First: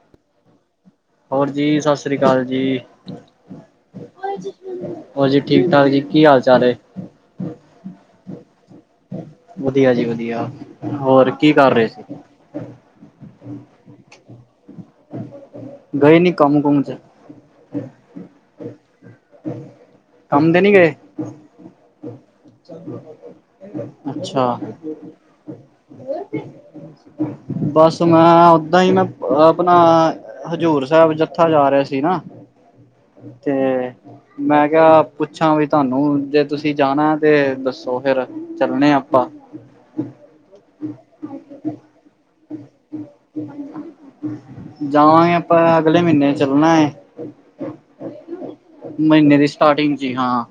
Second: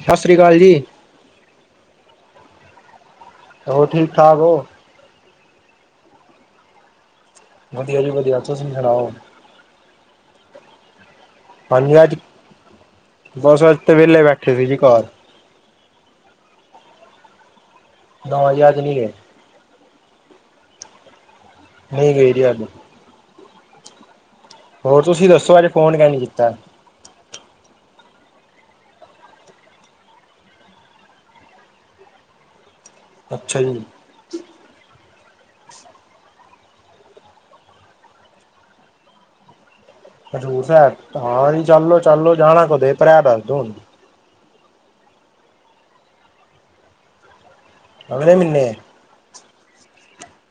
ਸਤਿ ਸ੍ਰੀ ਅਕਾਲ ਜੀ ਹੋਰ ਜੀ ਸਤਿ ਸ਼੍ਰੀ ਅਕਾਲ ਜੀ ਹੋਰ ਠੀਕ ਠਾਕ ਹੋ ਹੋਰ ਜੀ ਠੀਕ ਠਾਕ ਜੀ ਕੀ ਹਾਲ ਚਾਲ ਹੈ ਵਧੀਆ ਜੀ ਵਧੀਆ ਤੁਸੀ ਸੁਣਾਓ ਵਧੀਆ ਜੀ ਵਧੀਆ ਹੋਰ ਕੀ ਕਰ ਰਹੇ ਹਾਂਜੀ ਸੀ। ਅੱਜ ਬਸ ਅੱਜ ਤੇ ਵਿੇਲੇ ਬੈਠੇ ਠੇ ਜੀ ਘ ਗਏ ਨੀ ਕਮਕਮ ਚ ਨੌ ਹਜ਼ਾਰ ਸੁਣਏ ਕੰਮਦੇ ਨੀ ਗਏ ਨਹੀਂ ਗਈ ਰਹੀ ਅਜ ਹ ਹੋਰ ਤੁਸੀਂ ਦੱਸੋ ਅਜੇ ਫੋਨ ਕਿ ਨੀ ਕੀਤਾ ਬਸ ਮੈਂ ਓਦਾਂ ਹੀ ਨਾ ਆਪਣਾ ਹਜ਼ੂਰ ਸਾਹਿਬ ਜਥਾ ਜਾ ਰਿਹਾ ਸੀ ਨਾ ਤੇ ਅੱਛਾ ਜੀ। ਮੈਂ ਪੁੱਛਾਂ ਵੀ ਤੁਹਾਨੂੰ ਜੇ ਤੁਸੀਂ ਜਾਣਾ ਤੇ ਦੱਸੋ ਫੇਿਰ ਚੱਲਣੇ ਆ ਆਪਾਂ ਹਜ਼ੂਰ ਸਾਹਿਬ ਤਾਂ ਜ ਚੱਲੋ ਚੱਲੋ ਜਾਣਾ ਕਦੇ ਭ ਦੱਸਦੋ ਹੁਣ ਜਾਵਾਂਗੇ ਆਪਾਂ ਅਗਲੇ ਮਹੀਨੇ ਚੱਲਣਾ ਅਣੇ ਮਨੇ ਮਹੀਨੇ ਦੀ ਸਟਾਰਟਿੰਗ ਜੀ ਹਾਂ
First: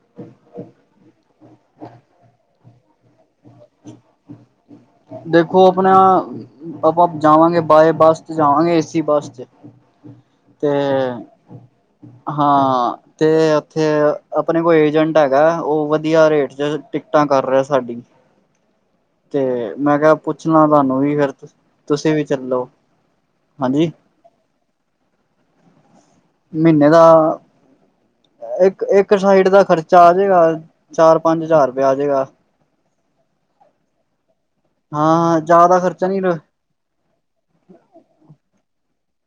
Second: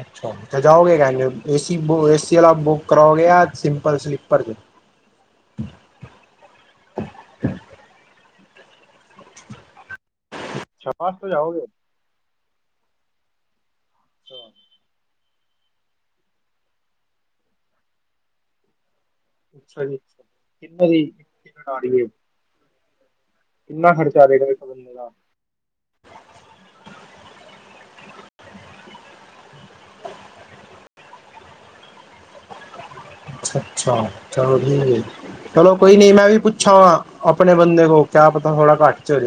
ਅੱਛਾ ਤੇ ਜਾਓਗੇ ਕਹਿੰਏ ਏਸੀ ਵਾਲਾ ਬੁੱਕ ਕਰਾਓਗੇ ਸਿੰਪਲ ਸਲੀਪਰ ਚ ਦੇਖੋ ਆਪਣਾ ਆਪਾਂ ਜਾਵਾਂਗੇ ਬਾਏ ਬੱਸ ਤੇ ਜਾਵਾਂਗੇ ਏਸੀ ਬੱਸ ਤੇ ਤੇ ਅੱਛਾ ਬੱਸ ਤੋਂ ਜਾਓਗੇ। ਹਾਂ ਤੇ ਥੇ ਅੱਛਾ ਆਪਣੇ ਕੋਈ ਏਜੰਟ ਹੈਗਾ ਉਹ ਵਧੀਆ ਰੇਟ ਚ ਟਿਕਟਾਂ ਕਰ ਰਿਹਾ ਸਾਡੀ ਤੇ ਅੱਛਾ ਜੀ ਮੈਂ ਕਿਹਾ ਪੁੱਛਣਾ ਕਿੰਨੇ ਤੁਹਾਨੂੰ ਦੀ ਵੀ ਫੇਰ ਟਿਕਟ ਆ ਰਹੀ ਹੈ ਤੁਸੀਂ ਵੀ ਚੱਲੋ ਹਾਂਜੀ ਕਿੰਨਾ ਖਰਚਾ ਰਹੇਗਾ ਕੁੱਲ ਮਿਲਾ ਕੇ ਮਹੀਨੇ ਦਾ ਇੱਕ ਇੱਕ ਸਾਈਡ ਦਾ ਖਰਚਾ ਆ ਜਾਏਗਾ ਚਾਰ ਪੰਜ ਹਜ਼ਾਰ ਰੁਪਇਆ ਆ ਜੇਗਾ ਅੱਛਾ-ਅੱਛਾ ਚਲੋ ਠੀਕ ਹਾਂ ਚਲੋ ਜ਼ਿਆਦਾ ਕੋਈ ਖਰਚਾ ਨੀ ਨਹੀਂ ਮੈਂ ਵੀ ਪੁੱਛਾਂ ਵਾਂ ਆਪਣੇ ਬੰਦੇ ਕੋਲ ਕਿਆ ਪਤਾ ਥੋੜਾ ਘੱਟ ਸੜ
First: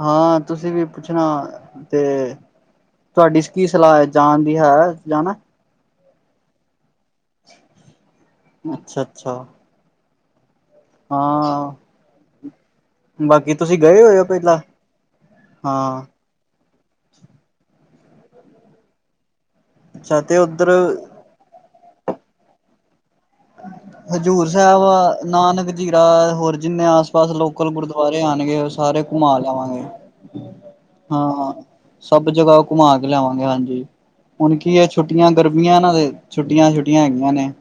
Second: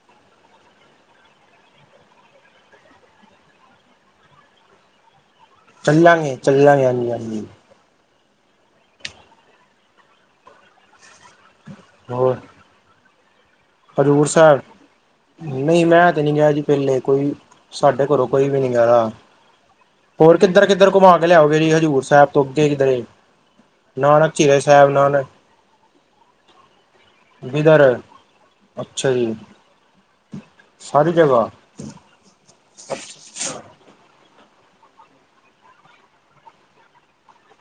ਹਾਂ ਤੁਸੀਂ ਵੀ ਪੁੱਛਣਾ ਤੇ ਤੁਹਾਡੀ ਕੀ ਸਲਾਹ ਜਾਣ ਦੀ ਹੈ ਜਾਣਾ ਹਾਂਜੀ-ਹਾਂਜੀ ਚੱਲਾਂਗੇ ਆਜੀ ਹਾਂਜੀ ਅੱਛਾ-ਅੱਛਾ ਹਾਂ ਹੋਰ ਬਾਕੀ ਤੁਸੀਂ ਗਏ ਹੋਏ ਹੋ ਹਜ਼ੂਰ ਪਹਿਲਾਂ ਸਾਹਿਬ ਨਹੀਂ ਹਾਂ ਮੈਂ ਤੇ ਨੀ ਗਿਆ ਜੀ ਪੇਲੇ ਕੋਈ ਸਾਡੇ ਕੋਲੋਂ ਕੋਈ ਵੀ ਨੀ ਗਦਾ ਅੱਛਾ ਤੇ ਹੋਰ ਉੱਧਰ ਕਿੱਧਰ-ਕਿੱਧਰ ਘੁਮਾ ਕੇ ਲਿਆਓਗੇ ਜੀ ਹਜ਼ੂਰ ਸਾਹਿਬ ਤੋਂ ਅੱਗੇ ਕਿਧਰੇ ਹਜ਼ੂਰ ਸਾਹਿਬ ਨਾਨਕ ਜੀਰਾ ਹੋਰ ਜਿੰਨੇ ਆਸ ਪਾਸ ਲੋਕਲ ਬਿਦਰ ਗੁਰਦੁਆਰੇ ਆਉਣਗੇ ਉਹ ਸਾਰੇ ਅੱਛਾ ਜੀ ਘੁਮਾ ਲੈਵਾਂਗੇ ਸਾਰੀ ਜਗ੍ਹਾ ਹਾਂ ਸਭ ਜਗ੍ਹਾ ਘੁਮਾ ਕੇ ਲਿਆਵਾਂਗੇ ਹਾਂਜੀ ਹੁਣ ਕੀ ਹੈ ਛੁੱਟੀਆਂ ਗਰਮੀਆਂ ਨਾ ਤੇ ਛੁੱਟੀਆਂ-ਛੁੱਟੀਆਂ ਹੈਗੀਆਂ ਨੇ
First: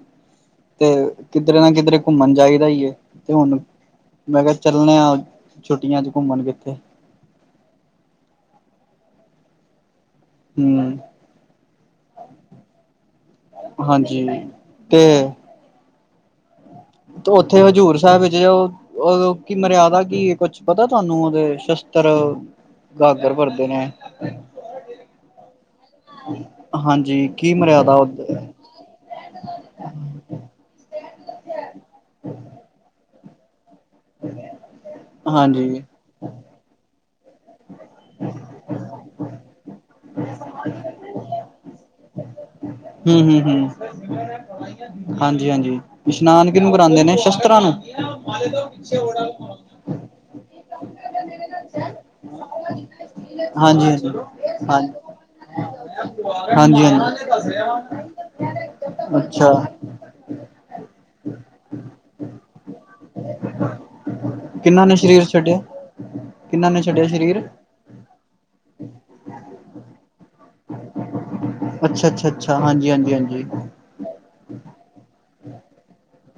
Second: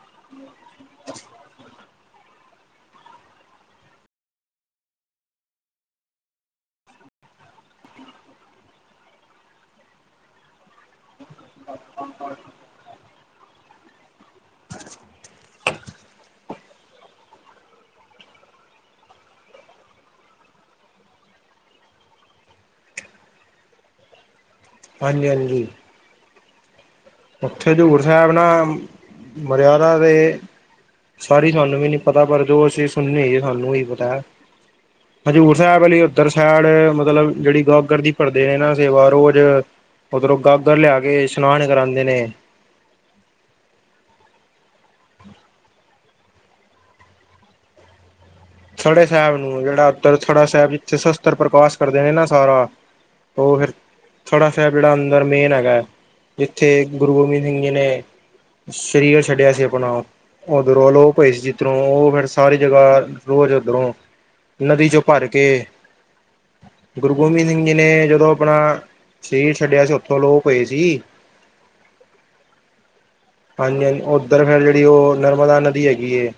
ਤੇ ਕਿਧਰੇ ਨਾ ਕਿਧਰੇ ਘੁੰਮਣ ਚਾਦਾ ਏ ਤੇ ਹੁਣ ਮੈਂ ਕਿਹਾ ਚੱਲਣੇ ਆ ਛੁੱਟੀਆਂ ਚ ਘੁੰਮਣ ਕਿੱਥੇ ਹਮ [inaudible] ਹਾਂਜੀ ਤੇ ਉੱਥੇ ਹਜ਼ੂਰ ਸਾਹਿਬ ਵਿੱਚ ਕੀ ਮਰਿਆਦਾ ਕੀ ਕੁਛ ਪਤਾ ਤੁਹਾਨੂੰ ਉਹਦੇ ਸ਼ਸਤਰ ਗਾਗਰ ਭਰਦੇ ਨੇ ਹਾਂਜੀ ਹਾਂਜੀ [inaudible] ਕੀ ਉੱਥੇ ਮਰਿਆਦਾ ਹਜ਼ੂਰ ਉ ਸਾਹਿਬ ਨਾ ਮਰਿਆਦਾ ਤੇ ਸਾਰੀ ਤੁਹਾਨੂੰ ਵੀ ਨੀ ਪਤਾ ਪਰ ਜੋ ਅਸੀਂ ਸੁਣੇ ਸਾਨੂੰ ਹਜ਼ੂਰ ਹਾਂਜੀ ਸਾਹਿਬ ਵਾਲੀ ਉਓਧਰ ਸਾਈਡ ਮਤਲਬ ਜਿਹੜੀ ਗਾਗਰ ਦੀ ਭੜਦੇ ਨੇ ਨਾ ਸੇਵਾ ਰੋਜ਼ ਉਓਧਰੋਂ ਗਾਗਰ ਲਿਆ ਕੇ ਇਸ਼ਨਾਨ ਕਰਾ ਆਂਦੇ ਨ ਹਮ -ਹਮ, ਹਮ ਹਾਂਜੀ- ਹਾਂਜੀ ਇਸ਼ਨਾਨ ਕਿਹਨੂੰ ਕਰਾਉਂਦੇ ਨੇ ਸ਼ਸਤਰਾਂ ਨੂੰ। ਥੜਾ ਸਾਹਿਬ ਨੂੰ ਜਿਹੜਾ ਉੱਤਰ ਥੜਾ ਸਾਹਿਬ। ਅਤੇ ਸ ਪੱਤਰ ਪ੍ਰਕਾਸ਼ ਕਰਦੇ ਨੇ ਨਾ ਸਾਰਾ। ਹਾਂਜੀ ਉਹ ਫਿਰ ਹਾਂਜੀ ਥੜਾ ਸਾਿਰਬ ਜਿਹੜਾ ਹਾਂਜੀ ਅੰਦਰ ਮੇਨ ਹੈਗਾ ਹੈ। ਹਾਂਜੀ -ਹਾਂਜੀ। ਸਰੀਰ ਛੱਡਿਆ ਅੱਛਾ ਸੀ ਆਪਣਾ ਉਹ ਉਧਰੋਂਲਓ ਭਾਈ ਸੀ ਜਿੱਧਰੋਂ ਉਹ ਫੇਿਰ ਸਾਰੀ ਜਗ੍ਹਾ ਰੋਜ ਓਦਰੋ ਕਿਹਨਾਂ ਨਦੀ ਨੇ ਚੋਂ ਭਰ ਸਰੀਰ ਕੇ ਛੱਡਿਆ ਕਿਹਨਾਂ ਨੇ ਛੱਡਿਆ ਗੁਰੂ ਸਰੀਰ ਗੋਬਿੰਦ ਸਿੰਘ ਜੀ ਨੇ ਜਦੋਂ ਆਪਣਾ ਸਰੀਰ ਛੱਡਿਆ ਸੀ ਉ ਅਲੋਪ ਹੋਏ ਸੀ। ਅੱਛਾ ਅੱਛਾ ਅੱਛਾ ਹਾਂਜੀ ਹਾਂਜੀ। ਹਾਂਜੀ ਹਾਂਜੀ ਉੱਧਰ ਫੇਿਰ ਜਿਹੜੀ ਉਹ। ਨਰਮਦਾ ਨਦੀ ਹੈ।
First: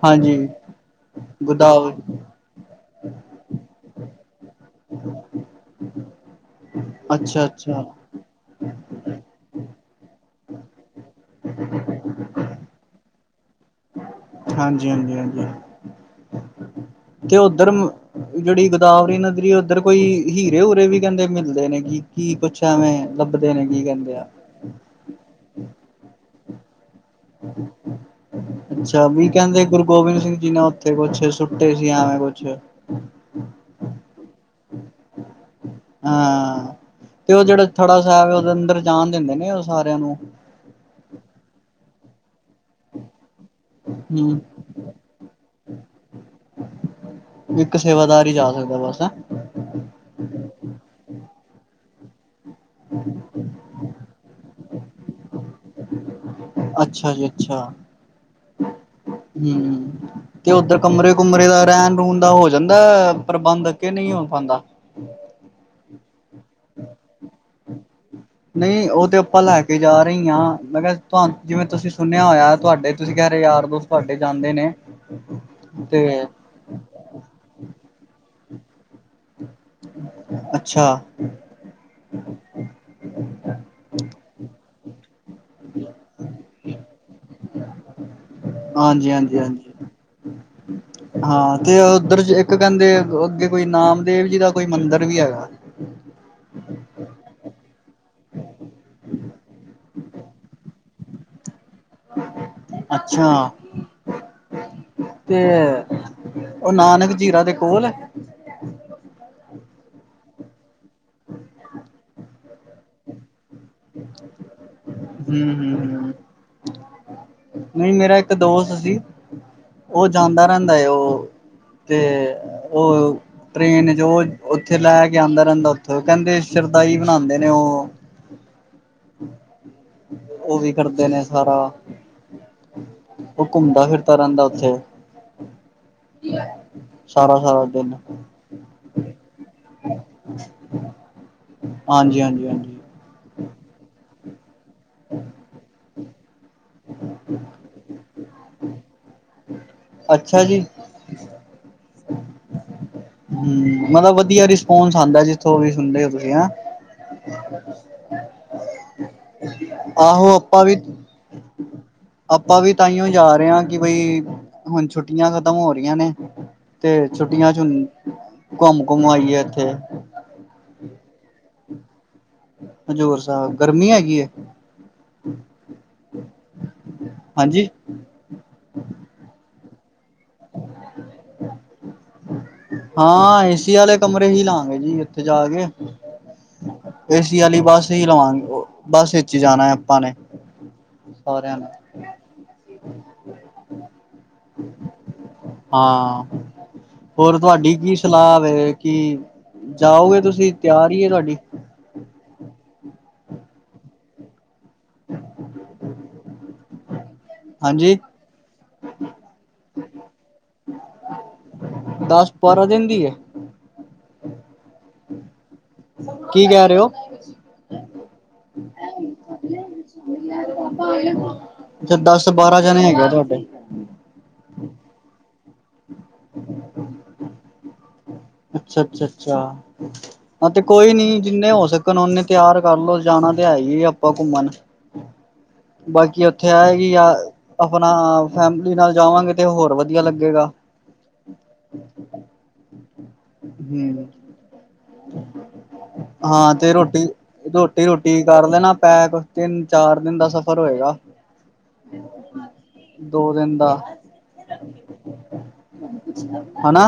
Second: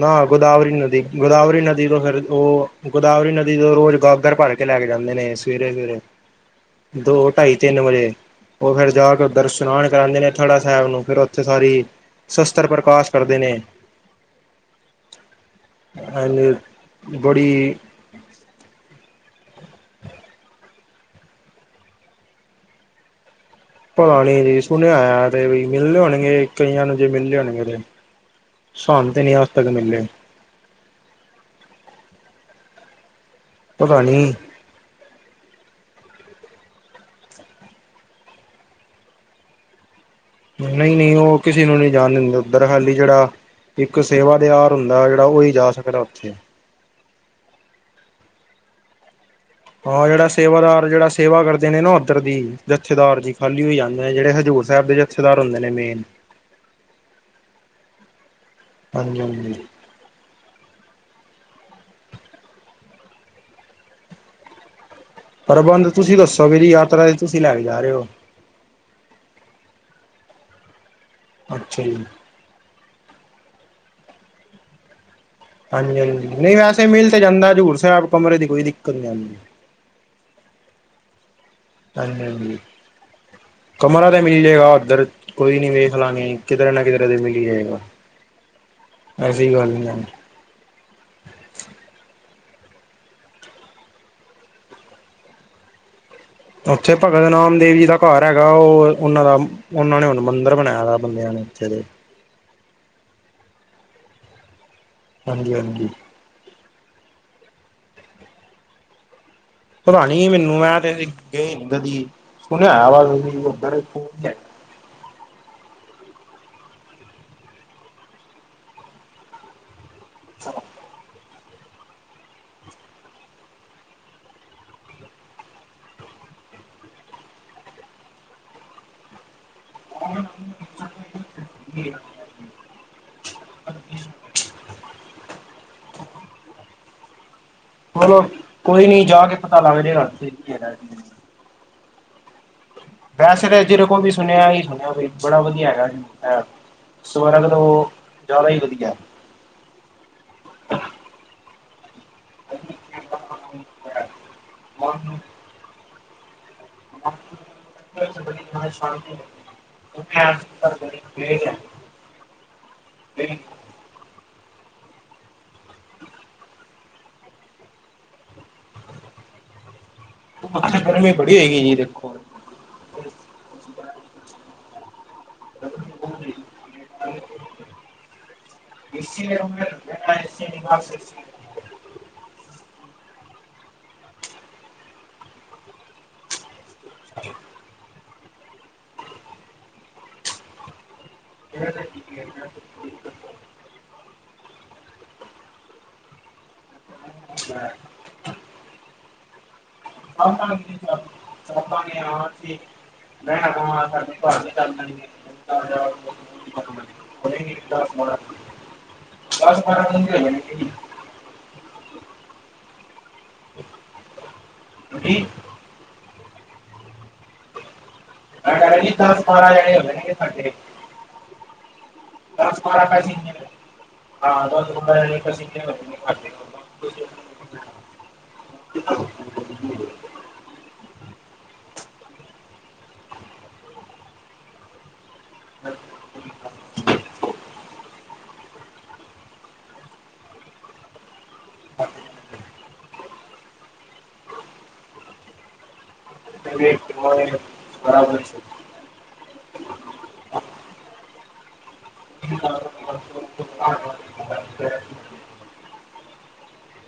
ਨਾ ਹਾਂਜੀ ਗੋਦਾਵਰੀ ਨਦੀ- ਗੋਦਾਵਰੀ ਨਦੀ ਗੁਦਾਵ ਤੋਂ ਫਿਰ ਉਹ ਗੋਦਾਵਰੀ ਨਦੀ ਤੋਂ ਰੋਜ਼ ਗ ਭ [inaudible] ਲੈ ਕੇ ਜਾਂਦੇ ਨੇ ਸਵੇਰੇ -ਸਵੇਰੇ ਦੋ, ਅੱਛਾ ਢਾਈ, ਤਿੰਨ, ਅੱਛਾ ਵਜੇ ਉਹ ਫੇਰ ਜਾ ਕੇ ਉ ਦਰ ਇਸ਼ਨਾਨ ਕਰਾਉਂਦੇ ਨੇ ਅੜਾ ਸਾਹਿਬ ਨੂੰ ਫਿਰ ਉੱਥੇ ਸਾਰੀ ਸ਼ਸਤਰ ਪ੍ਰਕਾਸ਼ ਕਰਦੇ ਦੇ ਨੇ ਹਾਂਜੀ -ਹਾਂਜੀ, ਹਾਂਜੀ ਤੇ ਉੱਧਰ ਬੜੀ ਜਿਹੜੀ ਗੋਦਾਵਰੀ ਨਦੀਰੀ ਉੱਧਰ ਕੋਈ ਹੀਰੇ ਹੁਰੇ ਵੀ ਕਹਿੰਦੇ ਮਿਲਦੇ ਨੇ ਕਿ ਕੀ ਪੁੱਛਿਆ ਮੈਂ ਪਤਾ ਨੀ ਜੀ ਸੁਣਿਆ ਹੋਇਆ ਤੇ ਮਿਲਲੇ ਹੋਣਗੇ ਕਈਆਂ ਨੂੰ ਜਿਵੇ ਅੱਛਾ ਤੇ ਵੀ ਨੀ ਅੱਜ ਕਹਿੰਦੇ ਤੱਕ ਗੁਰੂ ਮਿਲੇ ਗੋਬਿੰਦ ਸਿੰਘ ਜੀ ਨੇ ਉੱਥੇ ਕੁਛ ਸੁੱਟੇ ਸੀ ਆਵੇਂ ਕੁਛ। ਹਮ। ਪਤਾ ਨੀ। ਹਾਂ ਤੇ ਉਹ ਜਿਹੜਾ ਥੜਾ ਸਾਹਿਬ ਉਹਦੇ ਅੰਦਰ ਜਾਣ ਦਿੰਦੇ ਨੇ ਉਹ ਸਾਰਿਆਂ ਨੂੰ। ਨਹੀਂ- ਨਹੀਂ ਉਹ ਕਿਸੇ ਨੂੰ ਨਹੀਂ ਜਾਣ ਦਿੰਦੇ। ਉਧਰ ਖਾਲੀ ਜਿਹੜਾ ਇੱਕ ਸੇਵਾ ਹੂੰ ਦੇ ਆਹਾਰ ਹੁੰਦਾ ਜਿਹੜਾ ਉਹੀ ਜਾ ਸਕਦਾ ਉੱਥੇ ਇੱਕ ਸੇਵਾਦਾਰ ਹੀ ਜਾ ਸਕਦਾ ਬਸ। ਹਾਂ ਜਿਹੜਾ ਸੇਵਾਦਾਰ ਜਿਹੜਾ ਸੇਵਾ ਕਰਦੇ ਨੇ ਨਾ ਉੱਧਰ ਦੀ ਜਥੇਦਾਰ ਜ ਖਾਲੀ ਹੋ ਜਾਂਦੇ ਜਿਹੜੇ ਹਜ਼ੂਰ ਸਾਹਿਬ ਦੇ ਜਥੇਦਾਰ ਹੁੰਦੇ ਨੇ ਮੇਨ ਅੱਛਾ ਜੀ ਅੱਛਾ ਹਾਂਜੀ ਹਾਂਜੀ ਹਮ ਤੇ ਉੱਧਰ ਕਮਰੇ ਕਮਰੇ ਦਾ ਰਹਿਣ ਰੂਹਣ ਦਾ ਹੋ ਜਾਂਦਾ ਪ੍ਰਬੰਧ, ਕੇ ਨਹੀਂ ਹੋ ਪਾਂਦਾ? ਪ੍ਰਬੰਧ ਤੁਸੀਂ ਦੱਸੋ, ਵੀਰ ਯਾਰ। ਤੁਸੀਂ ਲੈ ਕੇ ਜਾ ਰੇ ਹੋ ਨਹੀਂ, ਉਹ ਤੇ ਆਪਾਂ ਲੈ ਕੇ ਜਾ ਰਹੀ ਹਾਂ, ਮੈਂ ਕਿਹਾ। ਤੁਹਾਨੂੰ, ਜਿਵੇਂ ਅੱਛਾ ਤੁਸੀਂ ਜੀ ਸੁਣਿਆ ਹੋਇਆ, ਤੁਹਾਡੇ ਤੁਸੀਂ ਕਹਿ ਰਹੇ ਹੋ, ਯਾਰ, ਦੋ ਤੁਹਾਡੇ, ਜਾਂਦੇ ਨੇ। ਹਾਂਜੀ, ਤੇ ਹਾਂਜੀ! ਨਹੀਂ ਵੈਸੇ ਮਿਲ ਤੇ ਜਾਂਦਾ, ਹਜ਼ੂਰ ਸਾਹਿਬ ਕਮਰੇ ਦ ਕੋਈ ਦਿੱਕਤ ਨੀ ਆਨ ਅੱਛਾ। ਹਾਂਜੀ, ਹਾਜੀ ਕਮਰਾ ਤਾਂ ਮਿਲਹੀ ਜਾਏਗਾ, ਉੱਧਰ ਕੋਈ ਨੀ, ਵੇਖ ਲਾਂਗੇ ਕਿਧਰੇ ਨਾ ਕਿਧਰੇ ਤੇ ਮਿਲਲੀ ਜਾਏਗਾ ਹਾਂਜੀ, ਹਾਂਜੀ, ਐਸੀ ਗੱਲ ਹਾਂਜੀ। ਨਹੀਂ ਹੈ। ਹਾਂ ਤੇ ਉਧਰ ਜੇ ਇੱਕ ਕਹਿੰਦੇ, ਅੱਗੇ ਕੋਈ ਨਾਮਦੇਵ ਜੀ ਦਾ ਕੋਈ ਮੰਦਿਰ ਵੀ ਹੈਗਾ। ਉੱਥੇ ਭਗਤ ਨਾਮ ਦੇਵ ਜੀ ਦਾ ਘਾਰ ਹੈਗਾ। ਉਹ ਉਹਨਾਂ ਦਾ ਉਹਨਾਂ ਨੇ ਹੁਣ ਮੰਦਰ ਬਣਾਇਆ ਬੰਦਿਆਂ ਨੇ ਉੱਥੇ ਦੇ। ਅੱਛਾ। ਤੇ ਹਾਂਜੀ ਹਾਂਜੀ। ਉਹ ਨਾਨਕ ਚੀਰਾ ਦੇ ਕੋਲ ਹੈ ਪਤਾ ਨੀ ਮੈਨੂੰ। ਮੈਂ ਗਏ ਨੀ ਕਦੀ, ਸੁਣ ਨਾ ਆਵਾਜ਼ ਉ [inaudible] ਹੋ [inaudible] ਹਮ ਹਮ ਹਮ ਨਹੀਂ। ਮੇਰਾ ਇੱਕ ਦੋਸਤ ਸੀ । ਉਹ ਜਾਂਦਾ ਰਹਿੰਦਾ। ਉਹ ਤੇ ਉਹ ਟਰੇਨ ਜੋ ਉੱਥੋਂ ਲੈ ਕੇ ਆਂਦਾ ਰਹਿੰਦਾ, ਉਓਥੋਂ ਕਹਿੰਦੇ ਸ਼ਰਦਾਈ ਬਣਾਨਦੇ ਉਹ। ਉਹ ਵੀ ਕਰਦੇ ਨੇ ਸਾਰਾ, ਉਹ ਘੁੰਮਦਾ ਫਿਰਦਾ ਰਹਿੰਦਾ ਉਓਥੇ। ਸਾਰਾ ਚਲੋ। ਕੋਈ ਨੀ ਜਾ ਕੇ ਪਤਾ ਲਗਜੇ ਗਾ, [inaudible] ਹਾਂਜੀ, ਹਾਂਜੀ, ਹਾਂਜੀ। ਵੈਸੇ ਤੇ ਜੇਦੇ ਕੋਵੀ ਸੁਣਿਆ ਹੀ [inaudible] ਬੜਾ ਵਧੀਆ ਹੈਗਾ ਜੇ ਸਵਰਾਂ ਤੋ, ਜ਼ਿਆਦਾ ਹੀ ਵਧੀਆ। ਅੱਛਾ ਜੀ ਹ [inaudible] ਹਮ। ਮਤਲਬ ਵਧੀਆ ਰਿਸਪੋਂਸ ਨੂੰ ਆਂਦਾ, ਜਿੱਥੋਂ ਵੀ ਸੁਣਦੇ ਹੋ। [inaudible] ਹ। ਬੜੀ ਮਨ ਸ਼ਾਂਤੀ ਆਹੋ ਆਪਾਂ ਵੀ [unintelligible] ਆਪਾਂ ਵੀ ਤਾਂਹੀਓ ਜਾ ਰਹੇ ਹਾਂ ਕਿ ਬਈ ਹੁਣ ਛੁੱਟੀ ਛੁੱਟੀਆਂ ਖਤਮ ਹੋ ਰਹੀਆਂ ਨੇ ਤੇ ਛੁੱਟੀਆਂ ਚ ਘੁੰਮ ਘੁੰਮ ਆਈਏ ਇੱਥੇ ਇੱਕਿੱਖੋ ਹਜ਼ਰ ਸਾਹਿਬ ਗਰਮੀ ਹੈਗੀ ਹੈ। [unintelligible] ਅ ਸ ਹ। ਹਾਂ ਏਸੀ ਵਾਲੇ ਕਮਰੇ ਹੀ ਲਾਗੇ ਜੀ ਇੱਥੇ ਜਾ ਕੇ ਏਸੀ ਵਾਲੀ ਬਸ ਨਹੀਂਹੀ ਲਵਾਂਗੇ। ਬਸ ਇਸ ਚ ਹੀ ਜਾਣਾ ਹੈ ਆਪਾਂ ਨੇ ਸਾਰਿਆਂ ਨੇ [inaudible] ਹਮ ਹ। ਹਾਂ। ਹੋਰ ਤੁਹਾਡੀ ਕੀ ਸਲਾਹ ਵ ਕਿ ਜਾਓਗੇ ਤੁਸੀਂ ਤਿਆਰ ਹੀ ਤੁਹਾਡੀ ਬ ਮ ਸ। ਹਾਂਜੀ [unintelligible] ਹਾਂ। ਉਹ [unintelligible] ਦਸ ਬਾਰਾਂ ਦਿਨ ਦੀ ਹੈ। ਜ। ਕੀ ਕਹਿ ਰਹੇ ਹੋ ਡਾਇਲੀ ਦਸ ਬਾਰਾਂ ਜਾਣੇ ਹੋਦੇ ਨੇਗੇ ਸਾਡੇ ਅੱੇ ਦਸ ਬਾਰਾਂ ਜਣੇ ਹੈਗੇ ਆ ਤੁਹਾਡੇ [unintelligible] ਅੱਛਾ ਅੱਛਾ ਅੱਛਾ ਹਾਂ ਤੇ ਕੋਈ ਨੀ ਜਿੰਨੇ ਹੋ ਸਕਣ ਓਨੇ ਤਿਆਰ ਕਰਲ ਲੋ ਜਾਣਾ ਤੇ ਹੈ ਹੀ ਆਪਾਂ ਘੁੰਮਣ ਬਾਕੀ ਉੱਥੇ ਆਏਗੀ ਯ ਆਪਣਾ ਫੈਮਲੀ ਨਾਲ ਜਾਵਾਂਗੇ ਤੇ ਹੋਰ ਵਧੀਆ ਲੱਗੇਗਾ। ਹਮ। ਹਾਂ ਤੇ ਰੋਟੀ ਰੋਟੀ ਰੋਟੀ ਕਰ ਲੈਣਾ ਪੈ ਕੁ ਤਿੰਨ ਚਾਰ ਦਿਨ ਦਾ ਸਫ਼ਰ ਹੋਏਗਾ। ਦੋ ਦਿਨ ਦਾ [unintelligible] ਹਨਨਾ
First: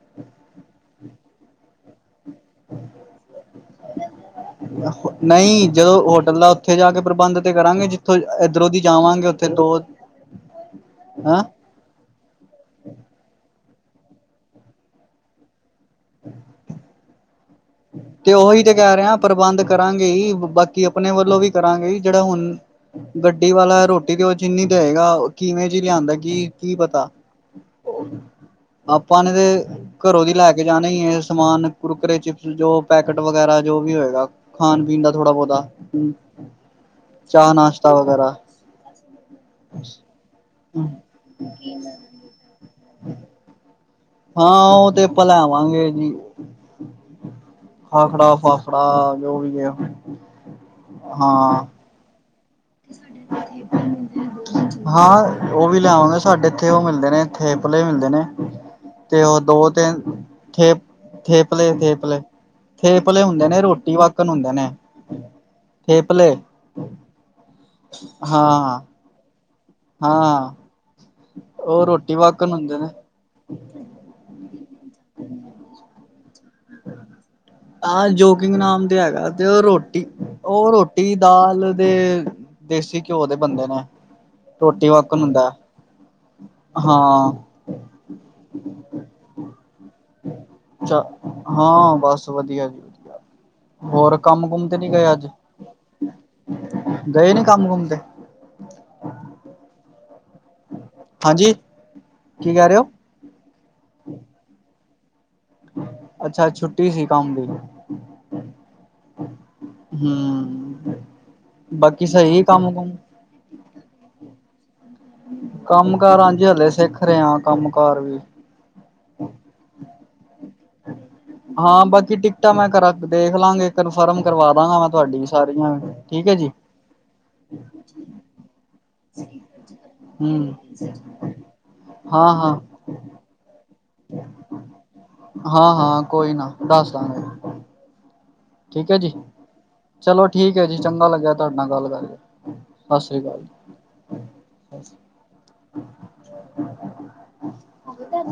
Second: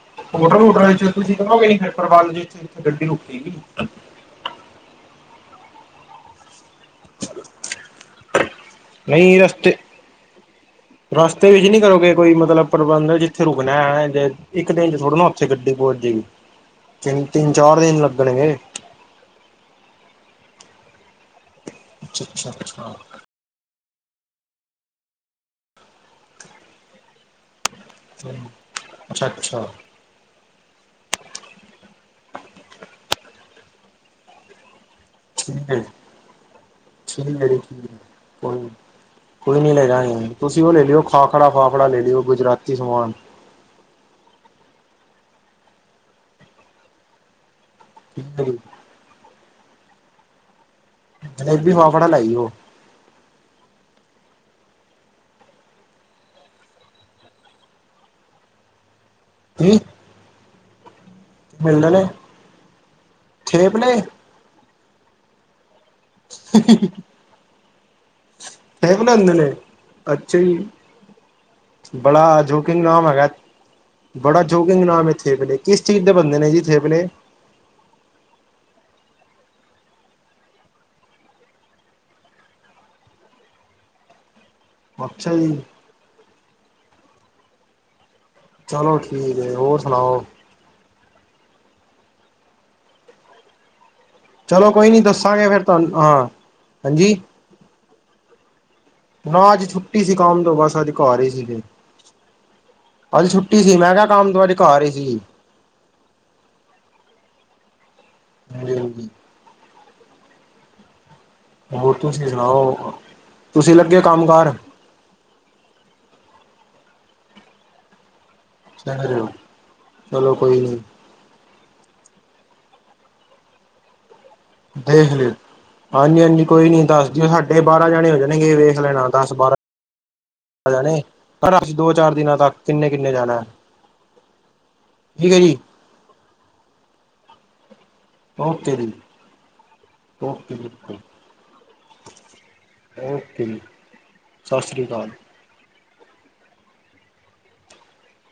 [unintelligible] [unintelligible] ਨਹੀਂ [inaudible] ਜਦੋਂ, ਹੋਟਲ ਦਾ ਓਥੇ ਜਾ ਕੇ ਪ੍ਰਬੰਧ ਤੇ ਕਰਾਂਗੇ। ਜਿੱਥੋਂ ਏਧਰੋਂ ਦੀ ਜਾਵਾਂਗੇ, ਨਹੀਂ ਓਥੇ ਰਸਤੇ ਦੋ--ਹੈ। ਰਸਤੇ ਵਿੱਚ ਨਹੀਂ ਕਰੋਗੇ ਕੋਈ ਮਤਲਬ ਪ੍ਰਬੰਧ [inaudible] ਇੱਕ ਦਿਨ ਚ, ਥੋੜਾ ਨਾ, ਉੱਥੇ ਗੱਡੀ [inaudible] ਦਿਨ ਤੇ ਲੱਗਣਗੇ ਓਹੀ ਤੇ ਕਹਿ ਰੇਹਾ, ਪ੍ਰਬੰਧ ਕਰਾਂਗੇ ਹੀ--ਬਾਕੀ ਕਿ ਅਪਣੇ ਵੱਲੋਂ ਵੀ। ਕਰਾਂਗੇ ਈ, ਜਿੜਾ ਅੱਛਾ ਹੁਣ ਅੱਛਾ ਅੱਛਾ। ਗੱਡੀ ਵਾਲਾ, ਰੋਟੀ [inaudible] ਜਿੰਨੀ ਦੇਏਗਾ, ਕਿਵੇਂ ਜੀ ਲਿਆਂਦਾ ਕੀ, ਕੀ ਪਤਾ ਆਪਾਂ ਅੱਛਾ ਨੇ ਅੱਛਾ ਤੇ ਘਰੋਂ ਦੀ ਲੈ ਕੇ ਜਾਣਾ ਹੀ ਏ ਸਮਾਨ। ਕੁਰਕੁਰੇ ਚਿਪਸ ਜੋ ਟ ਵਗੈਰਾ, ਜੋ ਵੀ ਹੋਏਗਾ, ਖਾ ਚਾਹ ਨਾਸ਼ਤਾ ਵਗੈਰਾ [unintelligible] ਹਾਂ, ਓ ਤੇ ਭਲਾਵਾਂਗੇ ਜੀ। ਠੀਕ ਹੈ ਜੀ ਖਾਖੜਾ-ਫਾਫੜਾ ਜੋ ਵੀ [unintelligible] ਹਾਂ [unintelligible] ਹਾਂ, ਓ ਵੀ ਲਿਆਵਾਗੇਂ। ਸਾਡੇ ਇੱਥੇ ਓ ਮਿਲਦੇ ਨੇ, ਥੇਪਲੇ ਮਿਲਦੇ ਨੇ। ਤੇ ਓ ਦੋ ਜੀ ਤਿਨ ਥੇਪ ਥੇਪਲੇ, ਮਿਲਦੇ ਨੇ ਥੇਪਲੇ, ਥੇਪਲੇ ਹੁੰਦੇ ਨੇ। ਰੋਟੀ ਥੇਪਲੇ ਵਾਕਣ ਹੁੰਦੇ ਨੇ। [unintelligible] ਥੇਪਲੇ। ਹਾਂ ਥੇਪਲੇ ਹੁੰਦੇ ਨੇ ਅੱਛਾ ਹਾਂ ਹੀ ਉਹ ਰੋਟੀ ਬੜਾ ਵਾਕਣ ਹੁੰਦੇ ਜੋਕਿੰਗ ਨੇ ਨਾਮ ਏਗਾ--ਬੜਾ ਜੋਕਿੰਗ ਨਾਮ ਏ, ਥੇਪਲੇ। ਕਿਸ ਚੀਜ਼ ਦੇ ਬੰਦੇ ਨੇ ਜੀ? ਥੇਪਲੇ ਆ ਜੋਕਿੰਗ ਨਾਮ ਤੇ ਐ [inaudible] ਓ ਰੋਟੀ, ਓ ਰੋਟੀ, ਦਾਲ ਦੇ ਦੇਸੀ ਕਿਓ, ਦੇ ਬੰਦੇ ਨੇ ਰੋਟੀ ਵਾਕਨ, ਅੱਛਾ ਉਦੈਂ। ਜੀ ਹਾਂ। ਚਲੋ ਠੀਕ ਹੈ, ਹੋਰ ਸੁਣਾਓ? ਜਾਂ ਹਾਂ ਬਸ ਵਧੀਆ ਜੀ ਵਧੀਆ ਹੋਰ ਕੰਮ ਕੁਮ ਚਲੋ ਤੇ ਕੋਈ ਨੀ ਗਏ ਅੱਜ ਦੱਸਾਂਗੇ, ਫਿਰ ਤੁਹਾਨੂੰ ਹਾਂ ਹਾਂਜੀ ਗਏ ਨੀ ਕੰਮ ਕੁਮ ਤੇ ਹਾਂ, ਅੱਜ ਛੁੱਟੀ ਸੀ ਕੌਮ ਤੋਂ ਬਸ ਅੱਜ ਘਰ ਹੀ ਹਾਂਜੀ ਸੀਗੇ। ਕੀ ਕਹਿ ਰਹੇ ਹੋ? ਅੱਜ ਛੁੱਟੀ ਸੀ ਮੈਂ ਕਿਹਾ ਕੰਮ ਤੋਂ ਅੱਜ ਘਰ ਈ ਜੀ। ਅੱਛਾ ਛੁੱਟੀ ਸੀ ਕੰਮ ਦੀ। ਹਮ। ਹਮ। ਹੋਰ ਬਾਕੀ ਤੁਸੀਂ ਸਹੀ ਕੰਮ ਕੁਮ ਸੁਣਾਓ, ਤੁਸੀਂ ਲੱਗੇ ਕੰਮ ਕਾਰ? ਕਾਮ ਕਰ ਹਾਂ ਜੀ ਕੰਮ ਕਾਰ ਹਲੇ ਸਿੱਖ ਰਹੇ ਕੰਮ ਕਾਰ ਵੀ। ਚਾਲ ਚਲੋ। ਕੋਈ ਨੀ ਹਾਂ, ਬਾਕੀ ਟਿਕਟਾਂ ਮੈਂ ਕਰਾ ਦੇਖ ਲਾਂਗੇ ਕਨਫਰਮ ਕਰਵਾ ਦਾਂਗਾ ਮੈਂ ਦੇਖ ਤੁਹਾਡੀ ਲਿਓ ਸਾਰੀਆਂ ਹਾਂਜੀ ਠੀਕ ਹੈ ਹਾਂਜੀ ਜੀ ਕੋਈ ਨੀ ਦੱਸ ਜਓ ਸਾਡੇ ਬਾਰਾਂ ਜਾਣੇ ਹੋ ਜਾਣੇਗੇ ਵੇਖ ਲੈਣਾ ਦਸ ਹਮ ਬਾਰਾਂ ਜਾਣੇ ਪਰ ਅਸੀ ਦੋ ਚਾਰ ਹਾਂ ਦਿਨਾਂ ਤੱਕ ਹਾਂ ਕਿੰਨੇ ਕਿੰਨੇ ਜਾਣਾ। ਠੀਕ ਹੈ ਜੀ ਹਾਂ ਹਾਂ ਕੋਈ ਨਾ ਦੱਸ ਦਾਂਗੇ। ਠੀਕ ਹੈ ਜੀ ਚਲੋ ਠੀਕ ਹੈ ਜੀ ਚੰਗਾ ਲੱਗਿਆ ਤੁਹਾਡੇ ਨਾਲ ਗੱਲ ਕਰਏ ਸਤਿ ਸ੍ਰੀ ਅਕਾਲ ਜੀ। ਸਤਿ ਸ਼੍ਰੀ ਅਕਾਲ ਹੋ ਤਾਂ